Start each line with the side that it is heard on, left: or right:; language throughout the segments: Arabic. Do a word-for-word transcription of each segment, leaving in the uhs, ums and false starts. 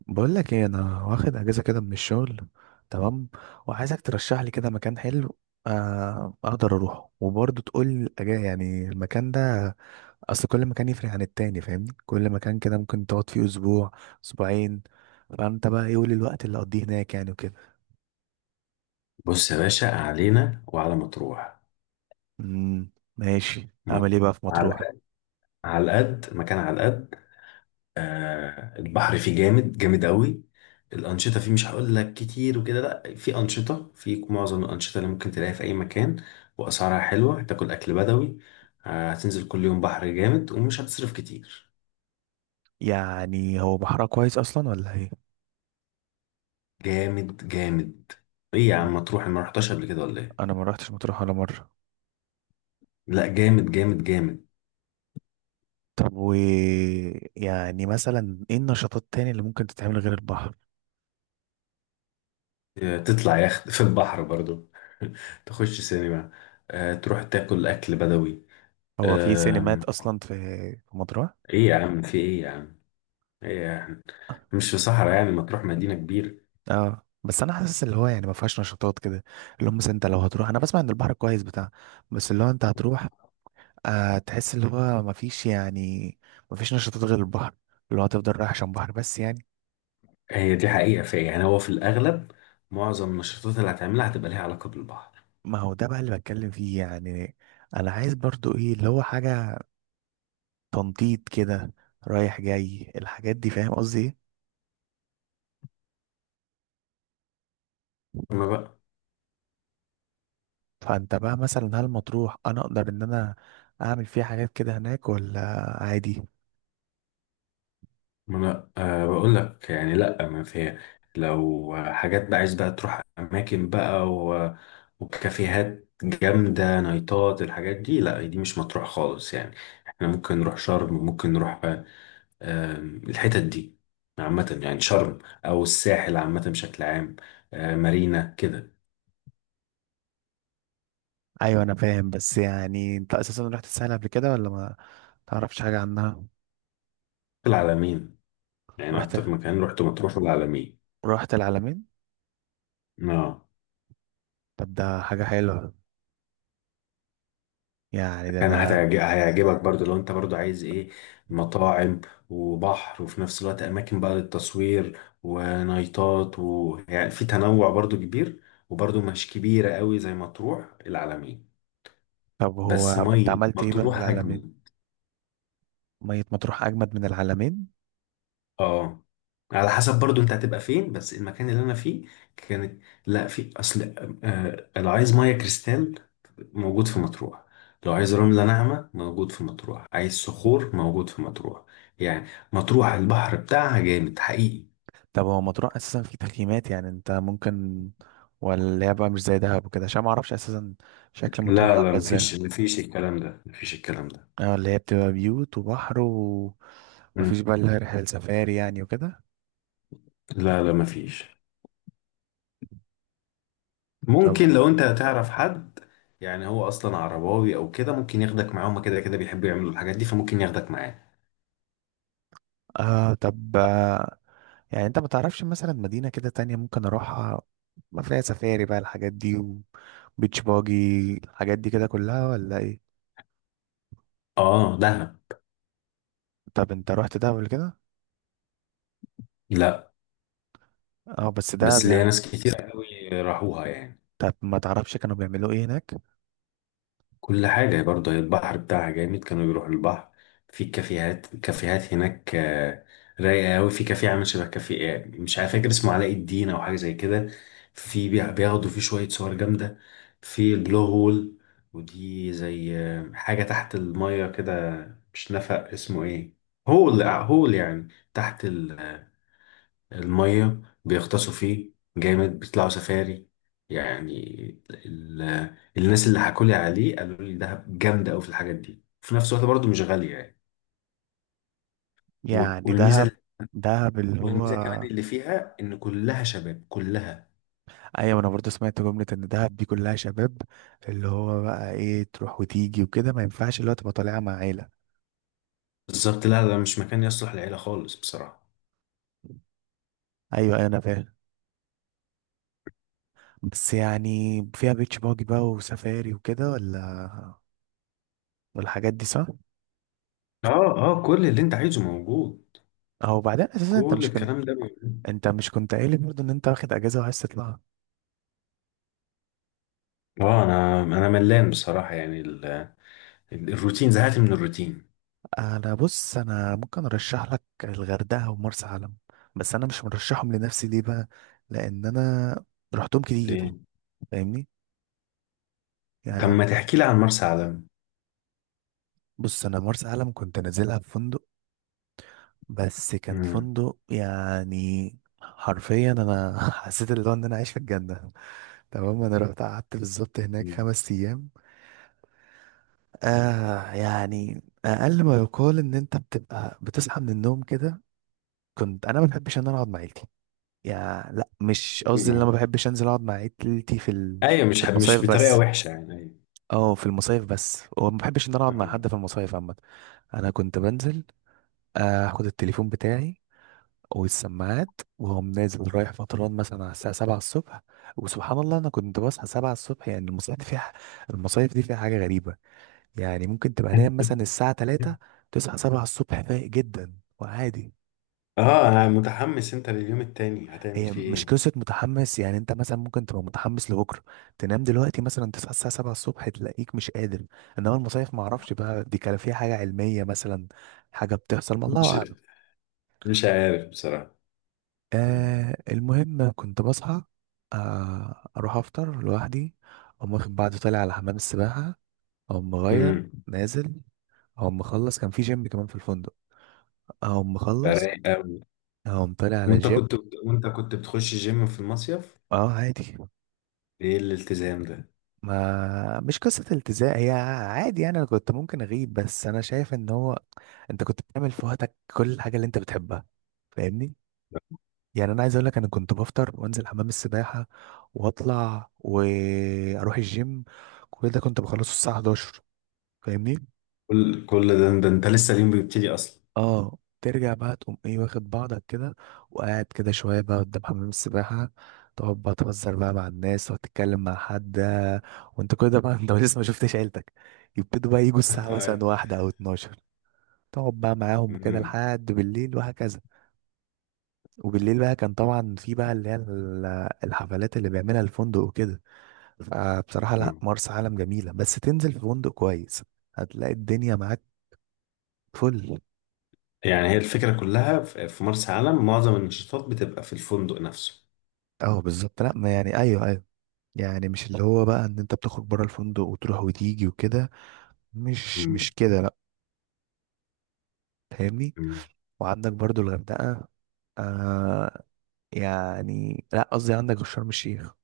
right: بقول لك ايه، انا واخد اجازه كده من الشغل. تمام. وعايزك ترشح لي كده مكان حلو، آه، اقدر اروحه وبرضه تقول لي الأجا- يعني المكان ده. اصل كل مكان يفرق عن التاني، فاهمني؟ كل مكان كده ممكن تقعد فيه اسبوع، اسبوعين. فانت بقى ايه؟ قول الوقت اللي اقضيه هناك يعني وكده.
left: بص يا باشا، علينا وعلى مطروح.
right: امم ماشي، اعمل
left: مط-
right: ايه بقى في مطروح؟
left: على على القد مكان على القد. آه، البحر فيه جامد جامد قوي. الأنشطة فيه، مش هقول لك كتير وكده، لا، في أنشطة، في معظم الأنشطة اللي ممكن تلاقيها في أي مكان. وأسعارها حلوة، هتاكل أكل بدوي. آه، هتنزل كل يوم بحر جامد، ومش هتصرف كتير.
right: يعني هو بحرها كويس اصلا ولا ايه؟
left: جامد جامد. إيه يا
right: مم،
left: عم مطروح، أنا ما رحتهاش قبل كده ولا إيه؟
right: انا ما رحتش مطروح ولا مره.
left: لا، جامد جامد جامد.
right: طب و يعني مثلا ايه النشاطات تاني اللي ممكن تتعمل غير البحر؟
left: تطلع يخت في البحر برضو تخش سينما. آه، تروح تاكل أكل بدوي.
right: هو في سينمات
left: آم،
right: اصلا في في مطروح؟
left: إيه يا عم، في إيه يا عم، إيه يا عم، مش في صحراء يعني، ما تروح مدينة كبيرة.
right: اه، بس انا حاسس اللي هو يعني ما فيهاش نشاطات كده، اللي هم مثلا انت لو هتروح، انا بسمع ان البحر كويس بتاع، بس اللي هو انت هتروح، آه تحس اللي هو ما فيش يعني، ما فيش نشاطات غير البحر، اللي هو هتفضل رايح عشان بحر بس يعني.
left: هي دي حقيقة، في يعني، هو في الأغلب معظم النشاطات اللي هتعملها هتبقى ليها علاقة بالبحر.
right: ما هو ده بقى اللي بتكلم فيه يعني. انا عايز برضو ايه اللي هو حاجة تنطيط كده، رايح جاي الحاجات دي، فاهم قصدي ايه؟
left: أما بقى،
right: فانت بقى مثلا هل مطروح انا اقدر ان انا اعمل فيها حاجات كده هناك ولا عادي؟
left: ما انا أه بقول لك يعني لا، ما في. لو حاجات بقى عايز بقى تروح اماكن بقى و... وكافيهات جامده، نايتات، الحاجات دي، لا دي مش مطروح خالص يعني. احنا ممكن نروح شرم، ممكن نروح، آه، آم، الحتت دي عامه يعني، شرم او الساحل عامه بشكل عام. آه، مارينا كده.
right: ايوه انا فاهم، بس يعني انت اساسا رحت الساحل قبل كده ولا ما تعرفش حاجه عنها؟
left: العلمين. يعني
right: رحت
left: اكتر مكان رحت، مطروح، العلمين.
right: رحت العلمين؟
left: اه،
right: طب ده حاجه حلوه، يعني ده
left: كان
right: انا.
left: هتعج- هيعجبك برضو لو انت برضو عايز ايه، مطاعم وبحر، وفي نفس الوقت اماكن بقى للتصوير ونايتات، ويعني في تنوع برضو كبير. وبرضو مش كبيرة قوي زي مطروح، العلمين.
right: طب هو
left: بس
right: انت
left: مية
right: عملت ايه بقى في
left: مطروح
right: العلمين؟
left: اجمل.
right: ميه مطروح اجمد من العلمين.
left: اه، على حسب برضو انت هتبقى فين. بس المكان اللي انا فيه كانت، لا، في اصل، آه لو عايز ميه كريستال موجود في مطروح، لو عايز رملة ناعمة موجود في مطروح، عايز صخور موجود في مطروح يعني. مطروح البحر بتاعها جامد حقيقي.
right: طب هو مطروح اساسا في تخييمات يعني؟ انت ممكن ولا اللي هي بقى مش زي دهب وكده؟ عشان ما اعرفش اساسا شكل مطروح
left: لا
right: عامله
left: لا،
right: ازاي.
left: مفيش، مفيش الكلام ده، مفيش الكلام ده.
right: اه، اللي هي بتبقى بيوت وبحر
left: مم.
right: ومفيش بقى اللي هي رحله سفاري يعني وكده؟
left: لا لا، مفيش.
right: طب
left: ممكن لو انت هتعرف حد يعني، هو اصلا عرباوي او كده، ممكن ياخدك معاه. هما كده كده بيحبوا يعملوا الحاجات دي، فممكن ياخدك معاه.
right: آه طب آه، يعني انت ما تعرفش مثلا مدينة كده تانية ممكن اروحها، ما فيها سفاري بقى الحاجات دي، وبيتش باجي الحاجات دي كده كلها ولا ايه؟
left: اه، دهب.
right: طب انت رحت دهب قبل كده؟
left: لا،
right: اه، بس
left: بس
right: دهب
left: ليا
right: يعني.
left: ناس كتير قوي راحوها يعني.
right: طب ما تعرفش كانوا بيعملوا ايه هناك؟
left: كل حاجة برضه، هي البحر بتاعها جامد، كانوا بيروحوا البحر. في كافيهات كافيهات هناك، آه، رايقة قوي. في كافيه عامل شبه كافيه، آه، مش عارف، فاكر اسمه علاء الدين أو حاجة زي كده. في بي- بياخدوا فيه شوية صور جامدة. في البلو هول، ودي زي آه، حاجة تحت المية كده. مش نفق، اسمه ايه، هول، آه، هول يعني، تحت المية بيغطسوا فيه. جامد. بيطلعوا سفاري يعني. ال... الناس اللي حكولي عليه قالوا لي دهب جامدة أوي في الحاجات دي، في نفس الوقت برضه مش غالية يعني. و-
right: يعني دهب،
left: والميزة
right: دهب اللي هو.
left: والميزة كمان اللي فيها إن كلها شباب، كلها.
right: ايوه انا برضه سمعت جملة ان دهب دي كلها شباب، اللي هو بقى ايه؟ تروح وتيجي وكده، ما ينفعش اللي هو تبقى طالعة مع عيلة.
left: بالظبط، لا، ده مش مكان يصلح للعيلة خالص بصراحة.
right: ايوه ايوه انا فاهم، بس يعني فيها بيتش باجي بقى وسفاري وكده ولا؟ والحاجات دي صح؟
left: اه اه، كل اللي انت عايزه موجود.
right: او بعدين اساسا انت
left: كل
right: مش كنت،
left: الكلام ده موجود.
right: انت مش كنت قايل لي برضه ان انت واخد اجازه وعايز تطلع؟
left: اه، انا انا ملان بصراحة يعني، ال... ال- الروتين، زهقت من الروتين.
right: انا بص، انا ممكن ارشح لك الغردقه ومرسى علم، بس انا مش مرشحهم لنفسي، ليه بقى؟ لان انا رحتهم
left: ليه؟
right: كتير، فاهمني؟
left: طب
right: يعني
left: ما تحكي لي عن مرسى علم.
right: بص، انا مرسى علم كنت نازلها في فندق، بس كان فندق يعني حرفيا انا حسيت اللي هو ان انا عايش في الجنه. تمام، انا رحت قعدت بالظبط هناك خمس ايام. آه يعني أقل ما يقال إن أنت بتبقى بتصحى من النوم كده. كنت أنا ما بحبش إن أنا أقعد مع عيلتي، يعني لا مش قصدي إن أنا
left: امم.
right: ما بحبش أنزل أقعد مع عيلتي في ال...
left: ايوه، مش
right: في
left: حب مش
right: المصايف
left: بطريقه
right: بس.
left: وحشه يعني، ايوه.
right: أه في المصايف بس، وما بحبش إن أنا أقعد مع حد في المصايف عامة. أنا كنت بنزل، آه، آخد التليفون بتاعي والسماعات، وهم نازل رايح فطران مثلا على الساعة سبعة الصبح. وسبحان الله أنا كنت بصحى سبعة الصبح. يعني المصايف دي فيها، المصايف دي فيها حاجة غريبة. يعني ممكن تبقى نايم مثلا الساعة تلاتة، تصحى السابعة الصبح فايق جدا وعادي.
left: اه انا متحمس، انت لليوم التاني هتعمل
right: هي
left: فيه
right: مش
left: ايه؟
right: قصة متحمس، يعني انت مثلا ممكن تبقى متحمس لبكرة، تنام دلوقتي مثلا تصحى الساعة سبعة الصبح تلاقيك مش قادر. انما المصايف معرفش بقى دي كان فيها حاجة علمية مثلا، حاجة بتحصل ما الله
left: مش
right: اعلم.
left: مش عارف بصراحه.
right: آه، المهم كنت بصحى، آه اروح افطر لوحدي، اقوم واخد بعض طالع على حمام السباحة، اقوم مغير
left: امم.
right: نازل، اقوم مخلص كان في جيم كمان في الفندق، اقوم مخلص،
left: رايق قوي.
right: اقوم طالع على
left: وانت
right: الجيم.
left: كنت وانت كنت بتخش جيم في المصيف؟
right: اه عادي.
left: ايه الالتزام ده؟
right: ما مش قصة التزام، هي عادي يعني، انا كنت ممكن اغيب، بس انا شايف ان هو انت كنت بتعمل في وقتك كل الحاجة اللي انت بتحبها، فاهمني؟ يعني انا عايز اقول لك، انا كنت بفطر وانزل حمام السباحة واطلع واروح الجيم، كل ده كنت بخلصه الساعة الحادية عشرة، فاهمني؟
left: كل كل ده ده انت لسه اليوم بيبتدي اصلا.
right: اه ترجع بقى تقوم ايه واخد بعضك كده، وقاعد كده شوية بقى قدام حمام السباحة، تقعد بقى تهزر بقى مع الناس وتتكلم مع حد، آه، وانت كده بقى انت لسه ما شفتش عيلتك. يبتدوا بقى يجوا الساعة مثلا
left: أيوة.
right: واحدة أو اتناشر، تقعد بقى معاهم وكده
left: أمم.
right: لحد بالليل وهكذا. وبالليل بقى كان طبعا في بقى اللي هي ال- الحفلات اللي بيعملها الفندق وكده. فبصراحة لا،
left: أمم.
right: مرسى علم جميلة بس تنزل في فندق كويس، هتلاقي الدنيا معاك، فل.
left: يعني هي الفكره كلها في في مرسى علم، معظم النشاطات بتبقى في الفندق نفسه.
right: اه بالظبط، لا ما يعني ايوه ايوه. يعني مش اللي هو بقى ان انت بتخرج بره الفندق وتروح وتيجي وكده، مش مش كده لا، فاهمني؟
left: أمم.
right: وعندك برضو الغردقة، آه يعني لا قصدي عندك شرم الشيخ.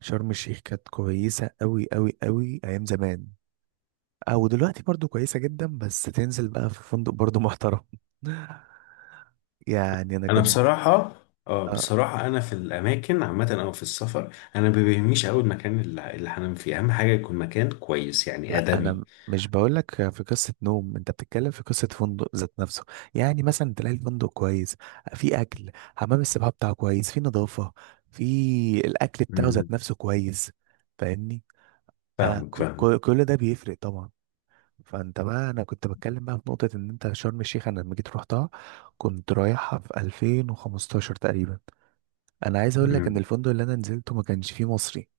right: شرم الشيخ كانت كويسة قوي قوي قوي ايام زمان، او دلوقتي برضو كويسة جدا، بس تنزل بقى في فندق برضو محترم. يعني انا
left: انا
right: كنت،
left: بصراحه، اه بصراحه، انا في الاماكن عامه او في السفر، انا ما بيهمنيش قوي المكان اللي اللي هنام فيه، اهم حاجه يكون مكان كويس يعني،
right: لا انا
left: ادمي.
right: م- مش بقول لك في قصه نوم، انت بتتكلم في قصه فندق ذات نفسه. يعني مثلا تلاقي الفندق كويس، في اكل، حمام السباحه بتاعه كويس، في نظافه، في الاكل بتاعه
left: امم.
right: ذات نفسه كويس، فاهمني؟ آه
left: فاهمك
right: ك-
left: فاهمك.
right: ك- كل ده بيفرق طبعا. فانت بقى انا كنت بتكلم بقى في نقطه ان انت شرم الشيخ انا لما جيت روحتها، كنت رايحها في ألفين وخمستاشر تقريبا. انا عايز اقول لك
left: امم.
right: ان الفندق اللي انا نزلته ما كانش فيه مصري،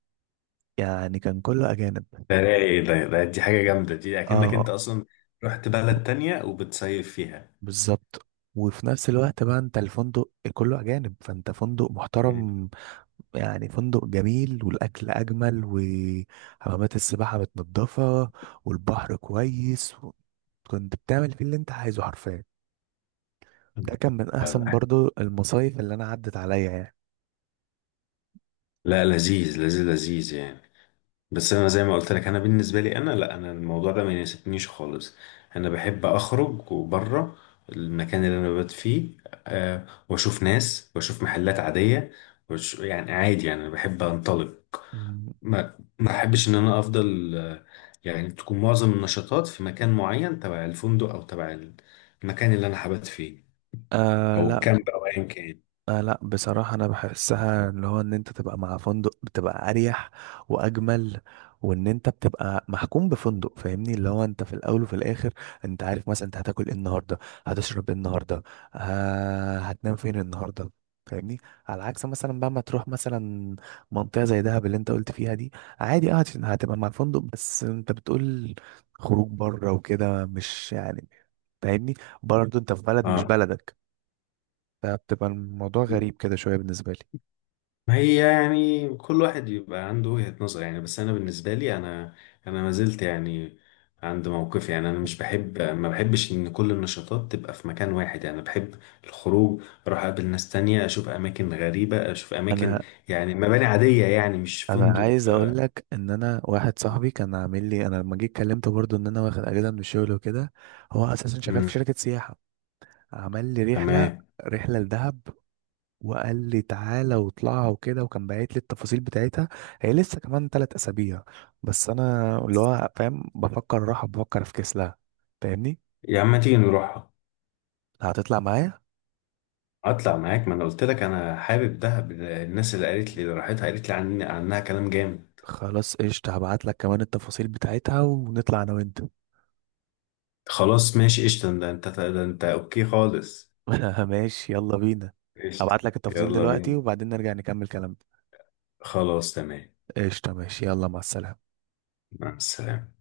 right: يعني كان كله اجانب.
left: ده رايق، ده, ده، دي حاجه جامده دي، اكنك
right: اه
left: انت اصلا رحت بلد تانية وبتصيف فيها.
right: بالظبط. وفي نفس الوقت بقى انت الفندق كله اجانب، فانت فندق
left: مم.
right: محترم، يعني فندق جميل، والاكل اجمل، وحمامات السباحه متنضفه، والبحر كويس و... كنت بتعمل فيه اللي انت عايزه حرفيا. ده كان من
left: لا
right: احسن
left: لا،
right: برضو المصايف اللي انا عدت عليا يعني.
left: لا، لذيذ لذيذ لذيذ يعني. بس انا زي ما قلت لك، انا بالنسبه لي انا، لا، انا الموضوع ده ما يناسبنيش خالص. انا بحب اخرج وبره المكان اللي انا ببات فيه، أه واشوف ناس واشوف محلات عاديه، وش يعني عادي يعني، انا بحب انطلق.
right: مم.
left: ما ما احبش ان انا افضل، آه، يعني تكون معظم النشاطات في مكان معين تبع الفندق، او تبع المكان اللي انا حبات فيه،
right: آه
left: او
right: لا،
left: الكامب، او ايا كان.
right: آه لا بصراحة، أنا بحسها اللي هو إن أنت تبقى مع فندق بتبقى أريح وأجمل. وإن أنت بتبقى محكوم بفندق، فاهمني؟ اللي هو أنت في الأول وفي الآخر أنت عارف مثلا أنت هتاكل إيه النهاردة، هتشرب إيه النهاردة، آه هتنام فين النهاردة، فاهمني؟ على عكس مثلا بقى ما تروح مثلا منطقة زي دهب اللي أنت قلت فيها دي. عادي، أه هت- هتبقى مع الفندق، بس أنت بتقول خروج بره وكده، مش يعني، فاهمني؟ برضه أنت في بلد مش
left: اه،
right: بلدك، فبتبقى الموضوع غريب كده شويه بالنسبه لي.
left: ما هي يعني كل واحد بيبقى عنده وجهة نظر يعني، بس انا بالنسبه لي انا، انا ما زلت يعني عند موقفي يعني. انا مش بحب، ما بحبش ان كل النشاطات تبقى في مكان واحد يعني. بحب الخروج، اروح اقابل ناس تانية، اشوف اماكن غريبه، اشوف اماكن
right: انا
left: يعني مباني عاديه يعني، مش
right: انا
left: فندق.
right: عايز اقول لك ان انا واحد صاحبي كان عامل لي، انا لما جيت كلمته برضو ان انا واخد اجازه من الشغل وكده، هو اساسا شغال في
left: امم.
right: شركه سياحه، عمل لي رحله،
left: تمام.
right: رحله لدهب، وقال لي تعالى واطلعها وكده، وكان باعت لي التفاصيل بتاعتها. هي لسه كمان ثلاث اسابيع. بس انا اللي هو فاهم، بفكر راحه، بفكر في كسلها، فاهمني؟
left: يا عم ما تيجي نروح.
right: هتطلع معايا؟
left: اطلع معاك، ما انا قلت لك انا حابب دهب، الناس اللي قالت لي اللي راحتها قالت لي عن عنها كلام جامد.
right: خلاص قشطة، هبعت لك كمان التفاصيل بتاعتها ونطلع انا وانت.
left: خلاص ماشي قشطه، ده انت ده انت اوكي خالص.
right: ماشي يلا بينا.
left: قشطة.
right: هبعت لك التفاصيل
left: يلا
right: دلوقتي،
left: بينا.
right: وبعدين نرجع نكمل كلام.
left: خلاص تمام.
right: قشطة ماشي، يلا مع السلامة.
left: مع السلامة.